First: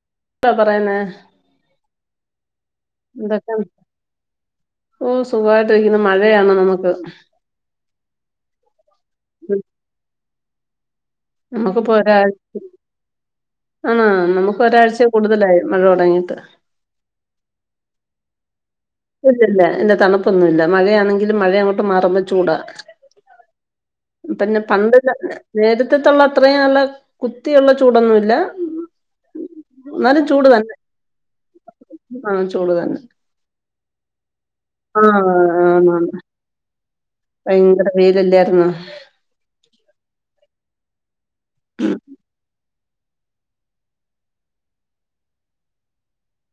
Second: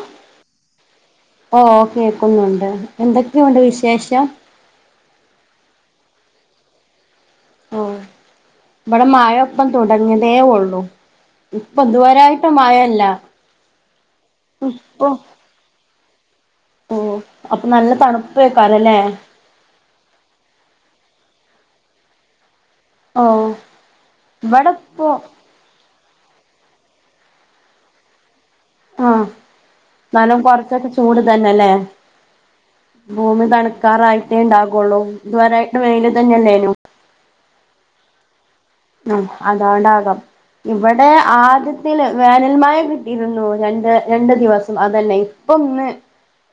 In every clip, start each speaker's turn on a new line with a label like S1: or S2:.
S1: ആഹ...
S2: എന്താ പറയന്നേ.
S1: ഓ കേക്കുന്നുണ്ട്
S2: എന്തൊക്കെ
S1: എന്തൊക്കെയുണ്ട് വിശേഷം.....
S2: ഓ സുഖായിട്ട ഇരിക്കുന്ന മഴയാണ് നമുക്ക്.....
S1: ഓ ഇവിടെ
S2: ഉം.
S1: മഴപ്പം തുടങ്ങി തേ ഒള്ളു
S2: നമുക്കിപ്പോ ഒരാഴ് ആ നമുക്ക് ഒരാഴ്ച
S1: ഇപ്പൊ
S2: കൂടുതലായി മഴ തുടങ്ങിയിട്ട്....
S1: ഓ അപ്പൊ നല്ല തണുപ്പായിക്കാരലെ..
S2: എന്റെ തണുപ്പൊന്നും ഇല്ല മഴയാ ആണെങ്കിലും മഴ അങ്ങോട്ട മാറുമ ചൂടാ....
S1: ഓ
S2: പിന്നെ പണ്ട്
S1: ഇവിടെപ്പോ
S2: നേരത്തെത്തുള്ള അത്രയും നല്ല കുത്തിയുള്ള ചൂടൊന്നുല്ല....
S1: ആഹ നാലും
S2: തന്നെ
S1: കൊറച്ചൊക്കെ ചൂട് തന്നെല്ലേ....
S2: ആ ചൂട് തന്നെ
S1: ഭൂമി തണുക്കാറായിട്ടേ ഉണ്ടാകുള്ളൂ
S2: ആ
S1: ഇതുവരായിട്ട്
S2: ആണാണ്
S1: വെയിലതന്നെ തന്നെയല്ലേനു...
S2: ഭയങ്കര വെയിലല്ലായിുന്നോ...
S1: ഉ അതുകൊണ്ടാകാം ഇവിടെ
S2: ഉം.
S1: ആദ്യത്തില് വേനൽമഴ.. രുന്നു രണ്ട് രണ്ട് ദിവസം അതന്നെ ഇപ്പൊന്ന്..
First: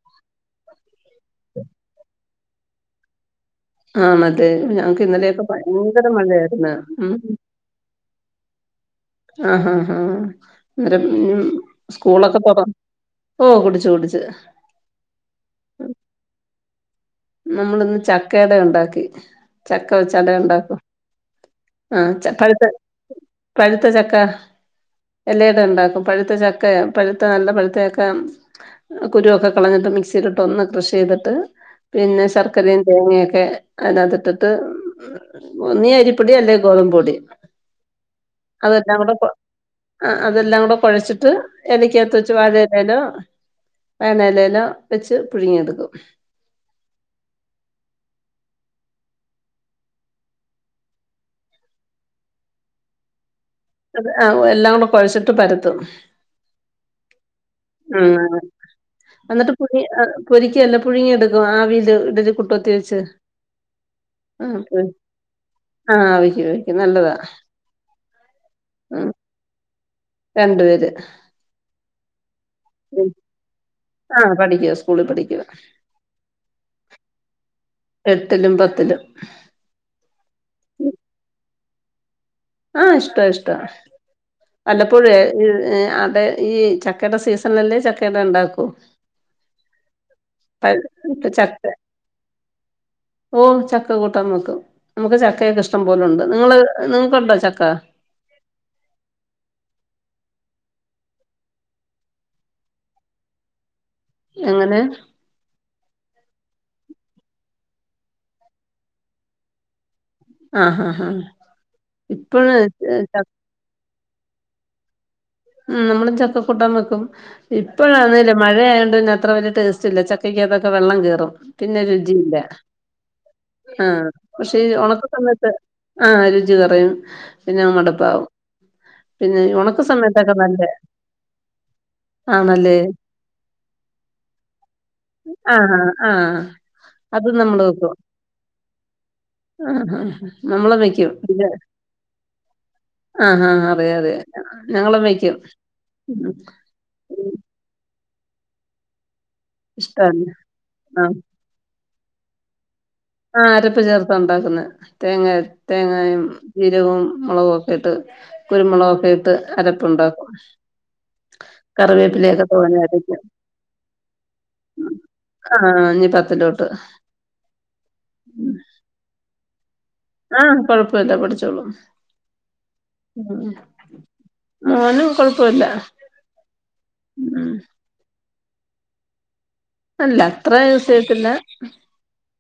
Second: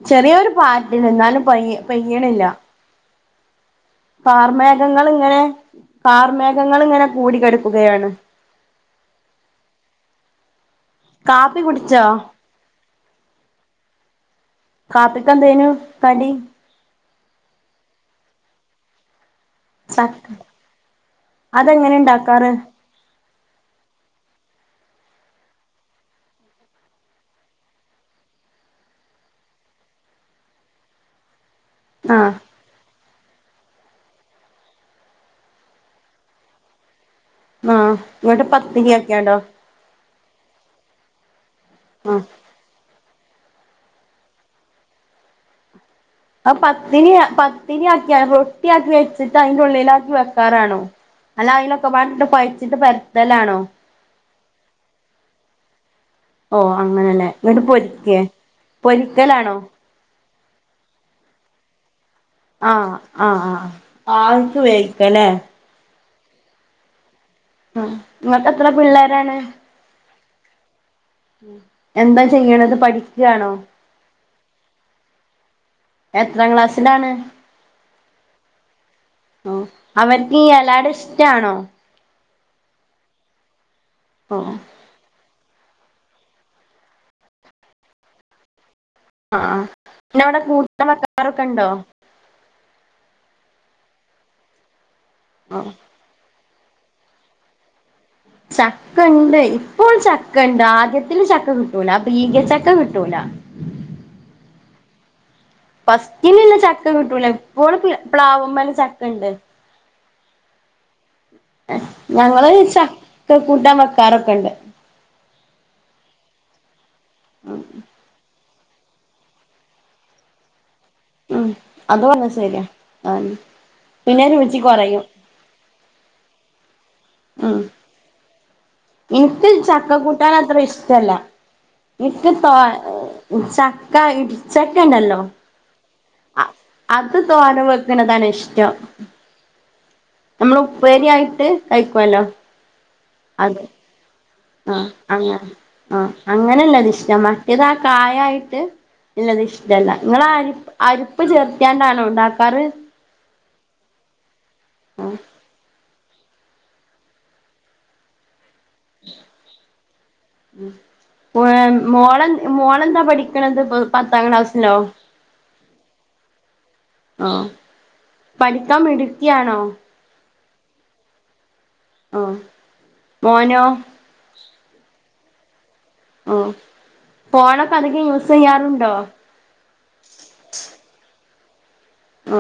S1: ചെറിയൊരു പാട്ടില് എന്നാലും പയ്യ പെയ്യിണില്ല....
S2: ആണല്ലേ ഞങ്ങക്ക്
S1: കാർമേഘങ്ങ ള്ങ്ങനെ
S2: ഇന്നലെയൊക്കെ ഭയങ്കര മഴയായിരുന്നു
S1: കാർമേഘങ്ങള് ഇങ്ങനെ
S2: ഉം
S1: കൂടി കെടുക്കുകയാണ്..
S2: ആഹഹ ആഹ്.... നേര
S1: കാപ്പി കുടിച്ചോ
S2: സ്കൂളൊക്കെ പോറ ഓ കുടിച്ചു കുടിച്ചു...
S1: കാപ്പിക്കന്തോയിനുകടി..
S2: നമ്മളിന്ന് ചക്കേട ഉണ്ടാക്കി.... ചക്ക വെച്ച് അടളണ്ടാക്കും
S1: അതെങ്ങനെ
S2: ആ ചക്ക
S1: ഇണ്ടാക്കാറ്
S2: ഴുത്ത പഴുത്ത ചക്ക.. എല്ല എട ഉണ്ടാക്കും പഴുത്ത ചക്ക പഴത്ത നല്ല പഴുത്ത ചക്ക.. കുരുവൊക്കെ കളഞ്ഞിട്ട് മിക്സിലിട്ട് ഒന്ന് ക്രഷ് യ്തിട്ട്..... പിന്നെ
S1: ആഹ്
S2: ശർക്കരയും തേങ്ങയൊക്കെ അതിനകതിട്ടിട്ട്.. ഒന്നീഅരിപ്പൊടി അല്ലെ ഗോത പൊടി....
S1: ആഹ ഇങ്ങട്ട് പത്തിരിയാക്കെയണ്ടോ...
S2: ആ അതെല്ലാം കൂടെ കുഴച്ചിട്ട് എലക്കാത്ത്
S1: ആഹ്
S2: വെച്ച് വാഴേലോ വയണെലേലോ വെച്ച് പുഴുങ്ങിയെടുക്കും
S1: ആ പത്തിരി അ പത്തിരി ആക്കിയ റൊട്ടിയാക്കി വെച്ചിട്ട് അതിന്റെഉള്ളില് ആക്കി വെക്കാനാണോ അല്ല അതിലൊക്കെ പാടെ ഇട്ട് കൊഴച്ചിട്ട് പരുത്തലാണോ
S2: അത എല്ലാം കൂടെ കുഴച്ചിട്ട് പരത്തും
S1: ഓ അങ്ങനെല്ലേ എന്നിട്ട്
S2: ഉം
S1: പൊരിക്കേ
S2: എന്നിട്ട്
S1: പൊരിക്കലാണോ
S2: പുഴി പൊരിക്കല്ല പുഴുങ്ങിയെടുക്കും ആവില് ഇഡലി കു
S1: ആ ആ ആവിക്ക് വേവിക്കലെ
S2: ആവിക്ക് വേവിക്കും നല്ലതാ
S1: ങ്ങൾക്ക് എത്ര
S2: ഉം
S1: പിള്ളേരാണ്
S2: രണ്ടു പേര്
S1: എന്താ ചെയ്യണത് പഠിക്കയാണോ
S2: പഠിക്കുവ സ്കൂളിൽ പഠിക്കുവ
S1: എത്രാം ക്ലാസ്സിലാണ്
S2: എട്ടിലും പത്തിലും
S1: അവർക്ക് ഈ എലടഇഷ്ടണോ
S2: ആഹ ഇഷ്ട ഇഷ്ടുവ
S1: ഉം
S2: വല്ലപ്പോഴുവേ ഇ ഇ അടെ ഈ ചക്കേട സീസണിലല്ലേ ചക്കട ഉണ്ടാക്കൂ
S1: ആ പിന്നെ അവിടെ കൂട്ട [unintelligible] ആൾക്കാരൊക്കെ ഉണ്ടോ
S2: ഓഹ് ചക്ക കൂട്ടാൻ വെക്കും നമുക്ക് ചക്കയൊക്കെ
S1: ഓ
S2: ഇഷ്ടം പോലുണ്ട് നിങ്ങള് നിങ്ങക്കുണ്ടോ ചക്ക
S1: ചക്കണ്ട് ഇപ്പോൾ ചക്കണ്ട് ആദ്യത്തില് ചക്ക കിട്ടൂല ബീഗ ചക്ക കിട്ടൂല
S2: എങ്ങനെ
S1: ഫസ്റ്റിലിള്ള ചക്ക കിട്ടൂല ഇപ്പോൾ പ്ലാവമ്മേലെ ചക്ക ഉണ്ട്
S2: ആഹ് ഹ ഹാ
S1: ഞങ്ങള്
S2: ഇപ്പഴ് ച
S1: ചക്ക കൂട്ടാൻ വെക്കാറൊക്കെണ്ട്
S2: ഉം നമ്മള് ചക്കക്കൂട്ടൻ വെക്കും ഇപ്പഴാണേളും മഴയായോണ്ട്ന്ന അത്ര വലിയ ടേസ്റ്റ് ഇല്ല ചക്കക്കാത്തക്കെ വെള്ളം കേറി
S1: ഉം
S2: [unintelligible] പിന്നെ
S1: അത് പറഞ്ഞ
S2: രുചിയില്ല
S1: ശരിയാ ആഹ്
S2: ആഹ്
S1: പിന്നെ രുചി
S2: പക്ഷേ
S1: കുറയും
S2: ഒണക്ക സമയത്ത് ആഹ് രുചി കൊറയും പിന്നെ മട്പ്പാവും
S1: ഇൻക്ക് ചക്ക കൂട്ടാൻ അത്ര ഇഷ്ടല്ല ഇക്ക് തോ
S2: ആണല്ലേ
S1: ചക്ക ഇടിചക്കണ്ടല്ലോ
S2: ആഹ് ആഹ്
S1: അത് തോരൻ
S2: നമ്മള് വെക്കും
S1: വെക്കണതാണ് ഇഷ്ടം
S2: ആഹ് ആഹ്
S1: നമ്മള്
S2: നമ്മളും
S1: ഉപ്പേരി
S2: വെക്കും
S1: ആയിട്ട്
S2: പിന്നെ
S1: കഴിക്കുവല്ലോ
S2: ആഹ്
S1: അത്
S2: ആഹാ അറിയാം അറിയാം
S1: ആഹ്
S2: ഞങ്ങളും വെക്കും
S1: അങ്ങനെ ആഹ്
S2: ഉം
S1: അങ്ങനെള്ളത് ഇഷ്ട്ടാ മ റ്റേത് ആകായായിട്ട് ഇള്ളത് ഇഷ്ട്ടല്ല
S2: ഇഷ്ടാണ്
S1: നിങ്ങളാ അരിപ്പ്
S2: ആഹ്
S1: അരിപ്പ് ചേർത്ത് ട്ടാണോ ഉണ്ടാക്കാറ്
S2: ആഹ് അരപ്പ് ചേർത്താ ഉണ്ടാക്കുന്നെ
S1: ആഹ്
S2: തേങ്ങ അര തേങ്ങായും ജീരകവും മുളകും ഒക്കെ ഇട്ട് കുരുമുളകൊക്കെട്ട് അരപ്പ് ഉണ്ടാക്കും
S1: മോള മോളെന്താ മോളെന്താ
S2: തോനെയായിട്ട്
S1: പഠിക്കണത് പത്താം ക്ലാസ്സിലോ
S2: ആഹ് ഇനി പത്തിലോട്ട്
S1: ആഹ് പഠിക്കാൻ മിടുക്കിയാണോ
S2: ആഹ് കൊഴപ്പില്ല പഠിച്ചോളും
S1: ആഹ് മോനോ
S2: മോനും കൊഴപ്പമില്ല
S1: ഉം ഫോണൊക്കെ അധികം യൂസ് ചെയ്യാറുണ്ടോ
S2: അല്ല അത്ര യൂസ് ചെയ്യത്തില്ല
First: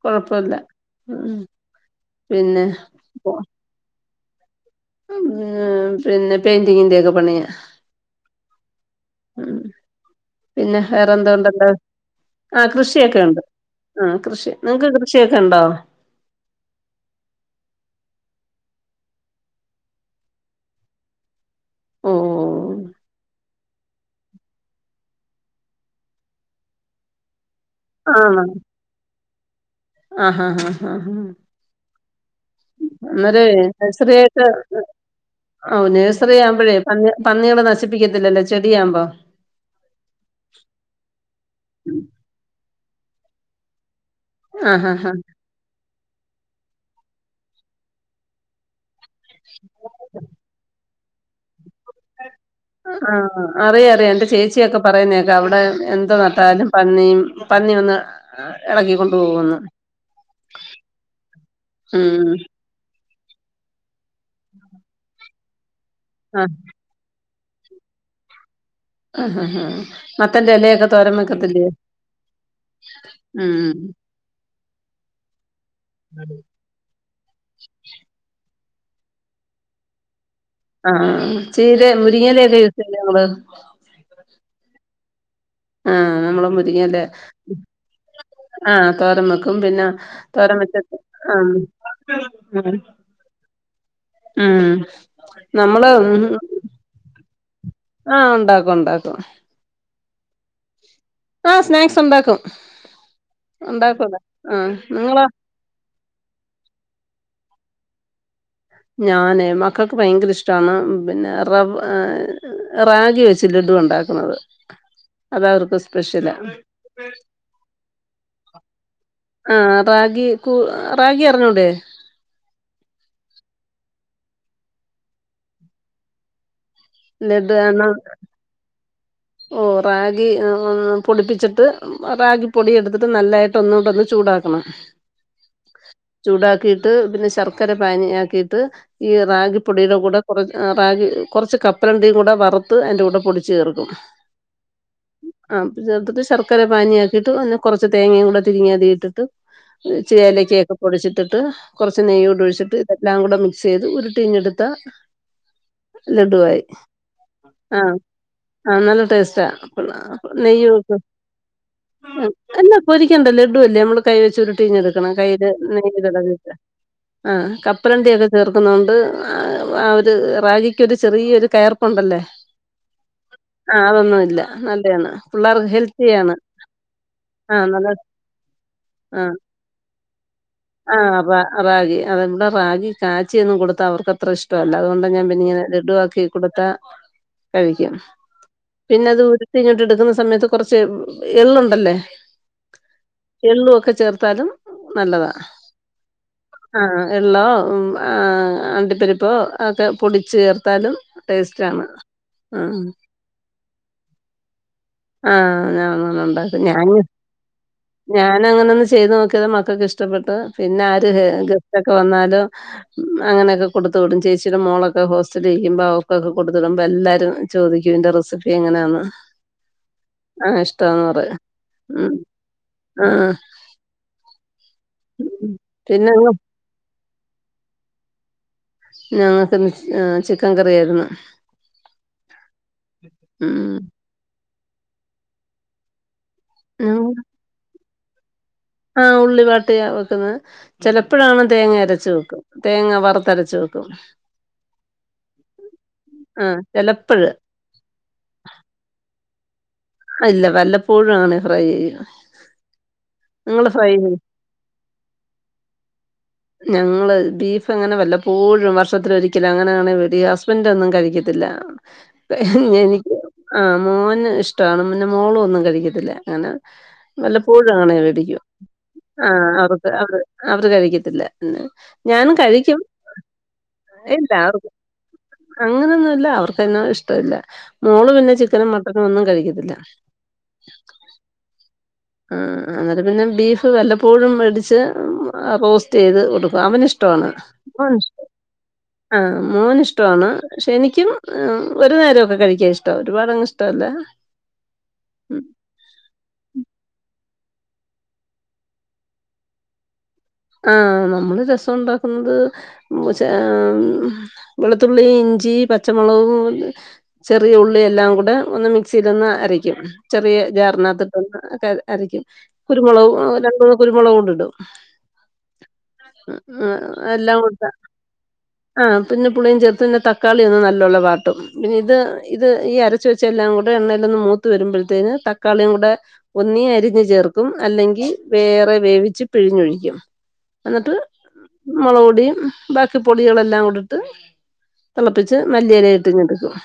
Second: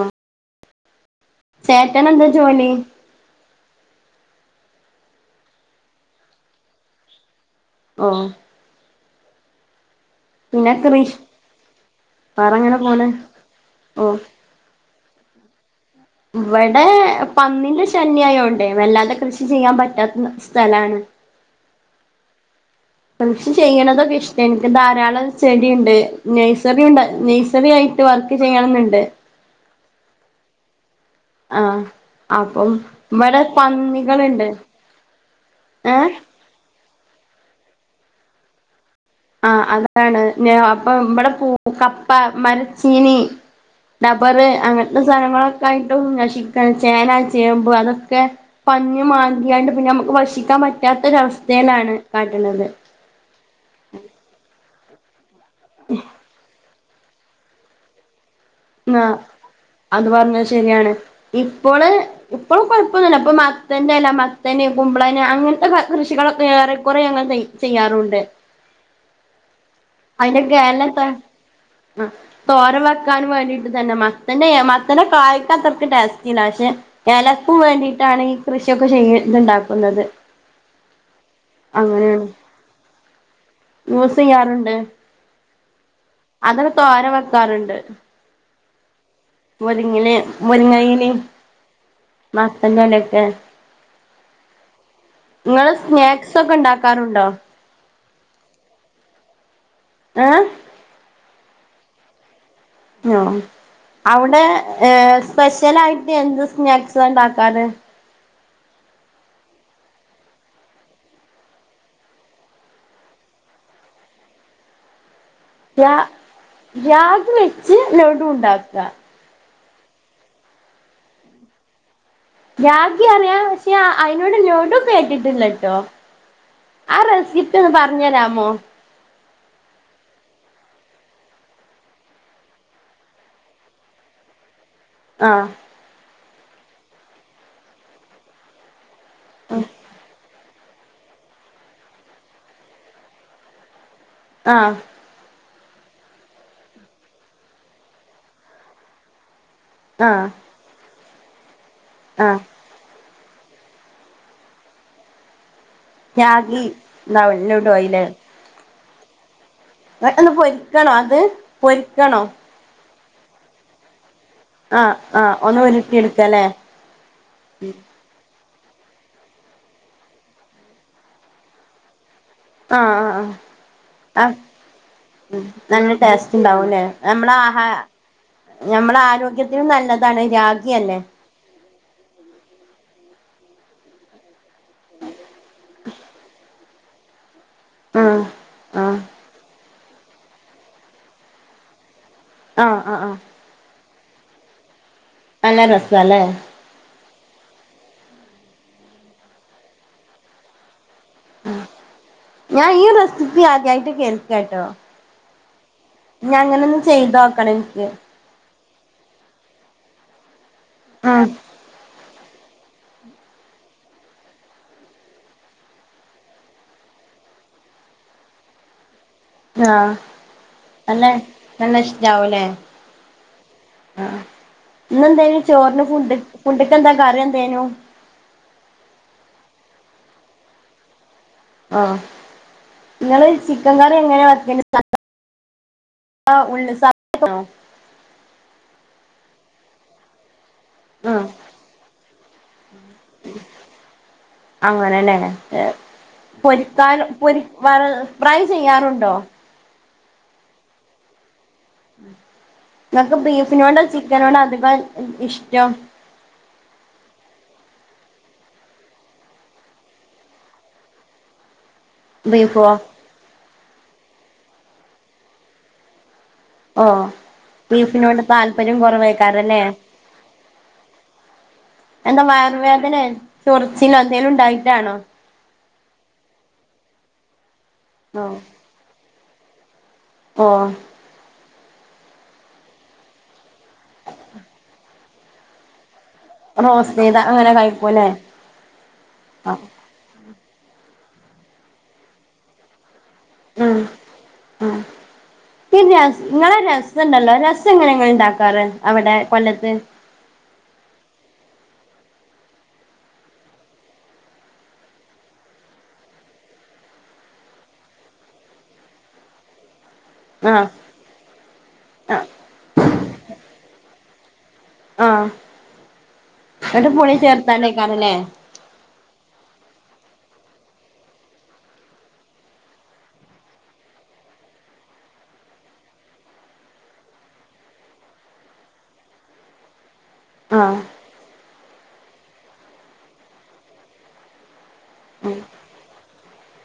S2: കൊഴപ്പില്ല ഉം
S1: ചേട്ടന് എന്താ ജോലി
S2: ഓ ഉം പിന്നെ പെയിന്റിങ്ങിന്റെ ഒക്കെ പണിയാ
S1: ഓഹ്
S2: ഉം പിന്നെ വേറെ എന്തോണ്ടണ്ട് ആഹ്
S1: വേറെങ്ങനെ പോണ്
S2: കൃഷിയൊക്കെ ഒണ്ട്
S1: ഓഹ്
S2: ആഹ് കൃഷി നിങ്ങൾക്ക് കൃഷിയൊക്കെണ്ടോ
S1: ഇവിടെ പന്നിന്റെ ശല്യായോണ്ടേ വല്ലാതെ കൃഷി ചെയ്യാൻ പറ്റാത്ത സ്ഥലാണ്
S2: ഓഹ് ഓഹ് ഓഹ്
S1: കൃഷി ചെയ്യണതൊക്കെ ഇഷ്ടേണ് എനിക്ക് ധാരാളം ചെടിയുണ്ട് നേഴ്സറിയുണ്ട് നേഴ്സറി ആയി റ്റ്‌ വർക്ക്
S2: ആണോ
S1: ചെയ്യണംന്ന്ണ്ട്
S2: ആഹ് ഹാ ഹാ ഹാ അഹ്
S1: ആഹ് അപ്പം ഇവിടെ
S2: അന്നരേ നഴ്സറി ആയിട്ട്
S1: പന്നികളുണ്ട്
S2: ആവു
S1: ഏഹ്
S2: നേഴ്സറി ആവുമ്പഴേ പന്നി പന്നികള് നശിപ്പിക്കത്തില്ലല്ലേ ചെടിയാവുമ്പം
S1: ആഹ് അതാണ് പിന്നെ അപ്പം ഇവിടെ പൂ കപ്പ മരച്ചീനി ഡബ്ബറ്
S2: ആഹ്
S1: അങ്ങൻത്തെ
S2: ആഹ്
S1: സാധനങ്ങളൊക്കെ ആയിട്ടും നശിക്കാൻ ചേന ചേമ്പ് അതൊക്കെ പന്നി മാന്തിയാണ്ട് പിന്നെ
S2: ആഹ്
S1: ഞമുക്ക് വക്ഷിക്കാൻ പറ്റാത്തൊരു അവസ്ഥേലാണ് കാട്ട്ണത്
S2: ആഹ് അറിയാ അറിയാം എന്റെ ചേച്ചിയൊക്കെ പറയുന്നേക്കാം അവിടെ എന്ത് നട്ടാലും പന്നീം പന്നി വന്ന്
S1: ആഹ്
S2: എളക്കിക്കൊണ്ട് പോകുന്ന്
S1: അത് പർഞ്ഞത് ശരിയാണ് ഇപ്പോള്
S2: ഉം
S1: ഇപ്പോള് കൊഴ് ഇപ്പൊന്നില്ല ഇപ്പം മത്തൻ്റെ അല്ല മത്തന് കുമ്പളന് അങ്ങനത്തെ ക കൃഷികളൊക്കെ
S2: ആഹ്
S1: ഏറെ കൊറേ ഞങ്ങൾ ചെയ് ചെയ്യാറുണ്ട്
S2: ആഹ് ആഹ് ആഹ്
S1: അയിന്റെ
S2: മത്തന്റെ എലയൊക്കെ
S1: ഗ്രാനെന്താ
S2: തോരൻ വെക്കത്തില്ലേ
S1: ആഹ് തോര വെക്കാനും വേണ്ടി
S2: ഉം
S1: ഇത് തന്നെ മത്തന്റെ മത്തന് കായ്ക്കാത്രക്ക് ടേസ്റ്റില്ല പക്ഷേ ഏലക്കും വേണ്ടിയിട്ടാണ് ഈ കൃഷിയൊക്കെ ചെയ്യ് ഇതുണ്ടാക്കുന്നത്
S2: ആഹ് ആഹ് ആഹ് ചീര മുരിങ്ങേല ഒക്കെ യൂസെയ്യോ നിങ്ങള്
S1: യൂസെയ്യാറുണ്ട്
S2: ആഹ് നമ്മള മുരിങ്ങല്ലേ
S1: വെക്കാറുണ്ട്
S2: ആഹ് തോരൻ വെക് ക്കും പിന്ന
S1: മുരിങ്ങയില്
S2: തോരൻ വെച്ചിട്ട്
S1: മുരിങ്ങയില്
S2: ആഹ് ഉം
S1: മത്തന്റെ എലയൊക്കെ
S2: ഉം
S1: നിങ്ങള്
S2: നമ്മള് ഉം
S1: സ്നാക്സ് ഒക്കെ ഉണ്ടാക്കാറുണ്ടോ
S2: ആഹ് ഒണ്ടാക്കും ഒണ്ടാക്കും
S1: ഏ
S2: ആഹ് സ്നാക്സ് ഒണ്ടാക്കും
S1: അവിടെ
S2: നിങ്ങളോ
S1: സ്പെഷ്യൽ ആയിട്ട് എന്ത് സ്നാക്സാ ഒണ്ടാക്കാല്
S2: ഞാനേ മക്കൾക്ക് ഭയങ്കര ഇഷ്ടാണ് പിന്നെ റവ് റാഗി വെ ച്ച് ലഡു ഒണ്ടാക്കുന്നത് അത് അവർക്ക്
S1: രാ
S2: സ്പെഷ്യലാ
S1: രാഗി വെച്ച് ലഡു ഉണ്ടാക്കാ
S2: ആഹ് റാഗി കു റാഗി അറിഞ്ഞൂടേ
S1: രാഗി അറിയാം പക്ഷേ അയിനോട് ലോഡുകേട്ടിട്ടില്ലാട്ടോ ആഹ്
S2: ലഡു
S1: റെസിപ്പി ഒന്ന്
S2: എന്നാ
S1: പറഞ്ഞെരാമോ
S2: ഓ റാഗി പൊടിപ്പിച്ചിട്ട് റാഗി പൊടി എടുത്തിട്ട് നല്ലായിട്ട് ഒന്നൂടത് ചൂടാക്കും ക്കണ്
S1: ആഹ്
S2: ചൂടാക്കിയിട്ട് പിന്നെ ശർക്കര പാനി ആക്കിട്ട് ഈ റാഗിപ്പൊടീടെ കൂടെ കൊറച്ച് റാഗി കൊറച്ച് കപ്പലണ്ടിയും കൂടെ വറുത്ത് അയിൻ്റെ കൂടെ പൊടിച്ച് ചേർക്കും
S1: ആഹ്
S2: ആഹ് ചേർത്തിട്ട് ശർക്കര പാനിയൊക്കെയിട്ട് ഒന്ന് കൊറച്ച് തേങ്ങയും കൂടെ തിരിങ്ങി അതി ഇട്ടിട്ട് ച്ചിരി
S1: ആഹ്
S2: ഏലക്കേക്ക പൊടിച്ചിട്ടിട്ട് കുറച്ച് നെയ്യൂട
S1: ആഹ്
S2: ഒഴിച്ചിട്ട് എല്ലാം കൂടെ മിക്സ് ചെയ്ത് ഉരുട്ടിയിങ്ങെടുത്ത ലഡുവായി
S1: രാഗി ഉണ്ടാവും ലഡു
S2: ആഹ്
S1: ആയില്ലേ
S2: ആഹ് നല്ല ടേസ്റ്റാ
S1: ഒന്ന്
S2: നെയ്യ്
S1: പൊരിക്കണോ
S2: ഇടും
S1: അത് പൊരിക്കണോ
S2: ആഹ് എന്നാ പൊരിക്കണ്ട ലെ ലഡുവല്ലേ നമ്മള് കൈ വെച്ച് ഉ
S1: ആഹ്
S2: രുട്ടിങ്ങെടുക്കണം
S1: ആഹ്
S2: കയ്യില്
S1: ഒന്ന്
S2: നെയ്യ്
S1: ഉരുട്ടിയെടുക്കല്ലേ
S2: തടവിട്ട് ആഹ് കപ്പലണ്ടി ഒക്ക ചേർക്കുന്നോണ്ട് ആഹ് ഒര് റാഗിക്കൊര് ചെറിയൊര് കയർപ്പുണ്ടല്ലേ
S1: ആഹ് ആഹ് ആഹ്
S2: അതൊന്നുമില്ല നല്ലയാണ്
S1: ആഹ്
S2: പിള്ളേർക്ക്
S1: നല്ല
S2: ഹെൽത്തിയാണ്
S1: ടേസ്റ്റ് ണ്ടാവും ല്ലേ നമ്മൾ ആഹാ
S2: ആഹ് നല്ല
S1: നമ്മള
S2: ആഹ്
S1: ആരോഗ്യത്തിനും നല്ലതാണ് രാഗി അല്ലെ
S2: ആഹ് റാ റാഗി അത് ന്താ റാഗി കാച്ചിയൊന്നും കൊടുത്താ അവർക്ക് അത്ര ഇഷ് ല്ലാ അതുകൊണ്ട് ഞാൻ പിന്നെ ഇങ്ങനെ ലഡുവാക്കി കൊടുത്താ കഴിക്കും
S1: ആഹ് ആഹ്
S2: പിന്നെ ഇത് ഉരുട്ടിങ്ങട്ട് എടുക്ന്ന സമയത്ത് കുറച്ച് എള്ളുണ്ടല്ലേ
S1: ആഹ് ആഹ്
S2: എള്ളുക്കെ ചേർത്താലും നല്ലതാ
S1: നല്ല രസാ ലെ
S2: ആഹ് എള്ളോ മ്മ് ആഹ് അണ്ടിപ്പരിപ്പോ ഒക്കെ പൊടിച് ചേർത്താലും ടേസ്റ്റ് ആണ്
S1: ഞാൻ ഈ റെസിപ്പി ആദ്യയായിട്ട് കേൾക്ക് ട്ടോ
S2: ആഹ് ഞാൻ
S1: ഞ അങ്ങനോന്ന് ചെയ്തോക്കണം ഇൻക്ക്
S2: ഞാൻ അങ്ങനെ ഒന്ന് ചെയ്ത് നോക്കിയത് മക്കൾക്ക് ഇഷ്ടപ്പെട്ട് പിന്നെ ആര്
S1: ആഹ്
S2: ഗസ്റ്റ് ഒക്കെ വന്നാലും അങ്ങനോക്കെ കൊടുത്ത് വിടും ചേച്ചിയുടെ മോളൊക്കെ ഹോസ്റ്റല് ഇരിക്കുമ്പോ അവക്കൊക്ക കൊടുത്ത് വിടുമ്പോ എല്ലാരും ചോദിക്കൂ ഇതിന്റെ റെസിപ്പി എങ്ങനാന്ന്.
S1: ആഹ് അല്ലെ നല്ല
S2: ഉം
S1: ഇഷ്ടാവൂലേ
S2: ആ
S1: ആഹ് ഇന്ന് എന്തേനി
S2: ഉം.
S1: ചോർന് ഫുണ്ട്
S2: പിന്നെ
S1: ഫുഡ്‌ ക്ക് എന്താ കറി എന്തേനു?
S2: ഞങ്ങക്ക് ഇന്ന് ആഹ് ചിക്കൻ കറിയായിരുന്ന്
S1: ആഹ് ങ്ങള് ചിക്കൻ കറി എങ്ങനാ വക്കല് താ ആഹ് ഉള്ളി [unintelligible]
S2: ആഹ് ഉള്ളി വാട്ടിയാ വെക്കുന്നെ
S1: ഉം
S2: ചലപ്പോഴാണ് തേങ്ങ അരച്ച് വെക്കും തേങ്ങ വറുത്തരച്ച് വെക്കും
S1: അങ്ങനെ ലെ
S2: ആ
S1: പൊരിക്കാനും
S2: ചെലപ്പഴ്
S1: പൊരി ഫ്രൈ ചെയ്യാറുണ്ടോ?
S2: ഇല്ല വല്ലപ്പോഴു ആണ് ഫ്രൈ ചെയ്യു
S1: ഇങ്ങക്ക് ബീഫിനോടോ ചിക്കനോടോ അതികം ഇഷ്ടം
S2: ഞങ്ങള് ബീഫ് അങ്ങന വല്ലപ്പോഴും വർഷത്തില് ഒരിക്കലാ അങ്ങനെയാണ് വെടിയ ഹസ്ബൻഡ് ഒന്നും കഴിക്കത്തില്ല
S1: ബീഫോ
S2: എനിക്ക് ആഹ് മോന് ഇഷ്ടാണ് പിന്നെ മോളും ഒന്നും കഴിക്കത്തില്ല. അങ്ങന
S1: ഓ
S2: വല്ല പ്പോഴു ആണേ
S1: ബീഫിനോട്
S2: വെടിക്കും
S1: താല്പര്യം
S2: ആഹ്
S1: കുറവേക്കാരല്ലേ
S2: അവർക്ക് അവർ അവർ കഴിക്കത്തില്ല
S1: എന്താ
S2: ഞാനും കഴിക്കും
S1: വയറുവേദന ചൊറിച്ചിലോ എന്തേലും
S2: എന്താറും
S1: ഉണ്ടായിട്ടാണോ
S2: അങ്ങനെയൊന്നുല്ല അവർക്കന്നെ ഇഷ്ട്ടോല്ല മോള്
S1: ഓ
S2: പിന്നെ ചിക്കനും മട്ടനും ഒന്നും കഴിക്കത്തില്ല.
S1: ഓ
S2: ആഹ് അന്നേര പിന്ന ബീഫ് വല്ലപ്പോഴും മേടിച്ച് റോസ്റ്റ് ചെയ്ത് കോ അവന്
S1: റോസ്റ്റ് ചെയ്ത
S2: ഇഷ്ട്ടോണ്
S1: അങ്ങനെ
S2: മോൻ
S1: കഴിക്കൂല്ലേ
S2: ആഹ്
S1: ആ
S2: മോന് ഇഷ് ഇഷ്ട്ടോണ് പക്ഷെ എനിക്കും ഒരു നേരോക്കെ കഴിക്കാൻ ഇഷ്ടാ ഒരുപാടങ്ങ് ഇഷ്ട്ടോല്ല
S1: ആഹ് പിൻങ്ങളെ രസ് [unintelligible] രസ എങ്ങനെ ങ്ങൾ ണ്ടാക്കാറ് അവിടെ കൊല്ലത്ത്
S2: ആഹ് നമ്മള് രസം ണ്ടാക്കുന്നത് വെളുത്തുള്ളി ഇഞ്ചി പച്ചമുളകും ചെറിയ ഉള്ളി എല്ലാം കൂടെ ഒന്ന് മിക്സിൽ ഒന്ന് അരയ്ക്കും ചെറിയ
S1: ആഹ്
S2: ജാറ്നാത്ത് ഇട്ടോണ്ട് ഒക്ക അരക്കിയും
S1: ആഹ്
S2: കുരുമുളകും രണ്ട് ഉരുള കുരുമുളകൂടെ ഇടും.
S1: ആഹ് എന്നിട്ട് പുളി
S2: എല്ലാം കൂടെ
S1: ചേർത്തലെ ക്കാരം ല്ലേ
S2: ആ പിന്നെ പുള്ളിയും ചേർത്ത്ന്നന്റെ തക്കാളി ഒന്നും നല്ല വാട്ടും പിന്നെ ഇത് ഇത് ഈ അര ച്ച് വെച്ച എല്ലാം കൂടെ എണ്ണയിലൊന്ന് മൂത്ത് വരുമ്പഴത്തേന് തക്കാളിയും കൂടെ ഒന്നി അരിഞ്ഞ് ചേർക്കും അല്ലെങ്കിൽ വേറെ വേവിച്ച് പിഴിഞ്ഞൊഴിക്കും.
S1: ആഹ്
S2: എന്നിട്ട് മുളക് പൊടിയും ബാക്കി പൊളികളെല്ലാം ഇടുട്ട് തിളപ്പിച്ച് മല്ലിയല്ല ഇട്ട് ഞ്ഞെടുക്കും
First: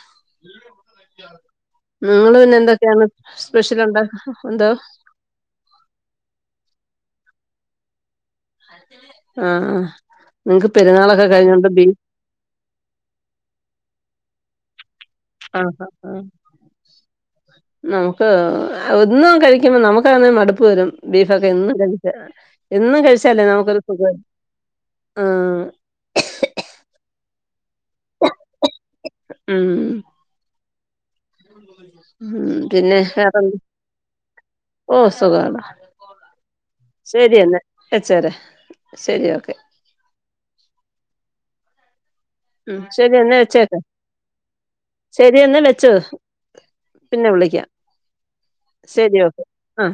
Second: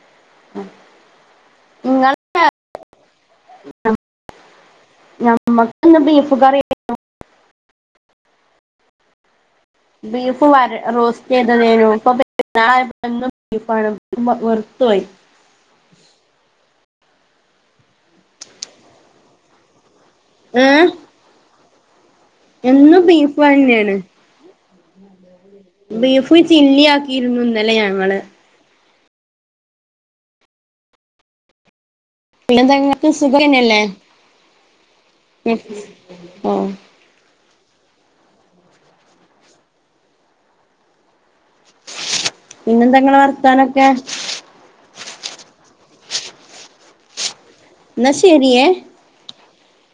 S2: നിങ്ങള് പിന്നെ എന്തൊക്കെയാണ് സ്പെഷ്യൽ ഉണ്ട എന്തോ
S1: ബീഫുകറിയ
S2: [unintelligible] ആഹ ആ
S1: ബീഫ്
S2: നിങ്ങൾക്ക്
S1: വര
S2: പെരുന്നാളൊക്കെ
S1: റോസ്റ്റ്
S2: കഴിഞ്ഞോണ്ട്
S1: ചെയ്തതിനും
S2: ബീഫ്
S1: [unintelligible] വെറുത്തോയ്
S2: ആ ആ നമുക്ക് ഒന്നും കഴിക്കുമ്പോ നമുക്ക് ഒ മടുപ്പ്
S1: ഏഹ്
S2: വരും ബീഫ്ക്കെ എന്നും കഴി എന്നും
S1: ബീഫ്
S2: കഴിച്ചാലേ നമുക്കൊരു
S1: തന്നെയാണ്
S2: സുഖ ആ
S1: ബീഫ് ചില്ലി ആക്കിയിരുന്നുന്നല്ലേ ഞങ്ങള്
S2: മ് [unintelligible] ഉ
S1: പിന്നെന്താ
S2: പിന്നെ
S1: ഇങ്ങക്ക്
S2: വേറെന്ത
S1: സുഖന്നല്ലേ
S2: ഓ സുഖാട
S1: ഓ
S2: ശരിയെന്നാ വെച്ചരാ ശരി ഓക്കെ ഉ
S1: പിന്നെന്താ
S2: ശരി
S1: ഇങ്ങളെ
S2: എന്നാ വെച്ചേട്ട
S1: വർത്താനൊക്കെ
S2: ശരിയെന്നെ വെച്ചോ പിന്നെ വിളിക്കാം
S1: എന്നാ ശരിയ
S2: ശരി ഓക്കെ ആഹ്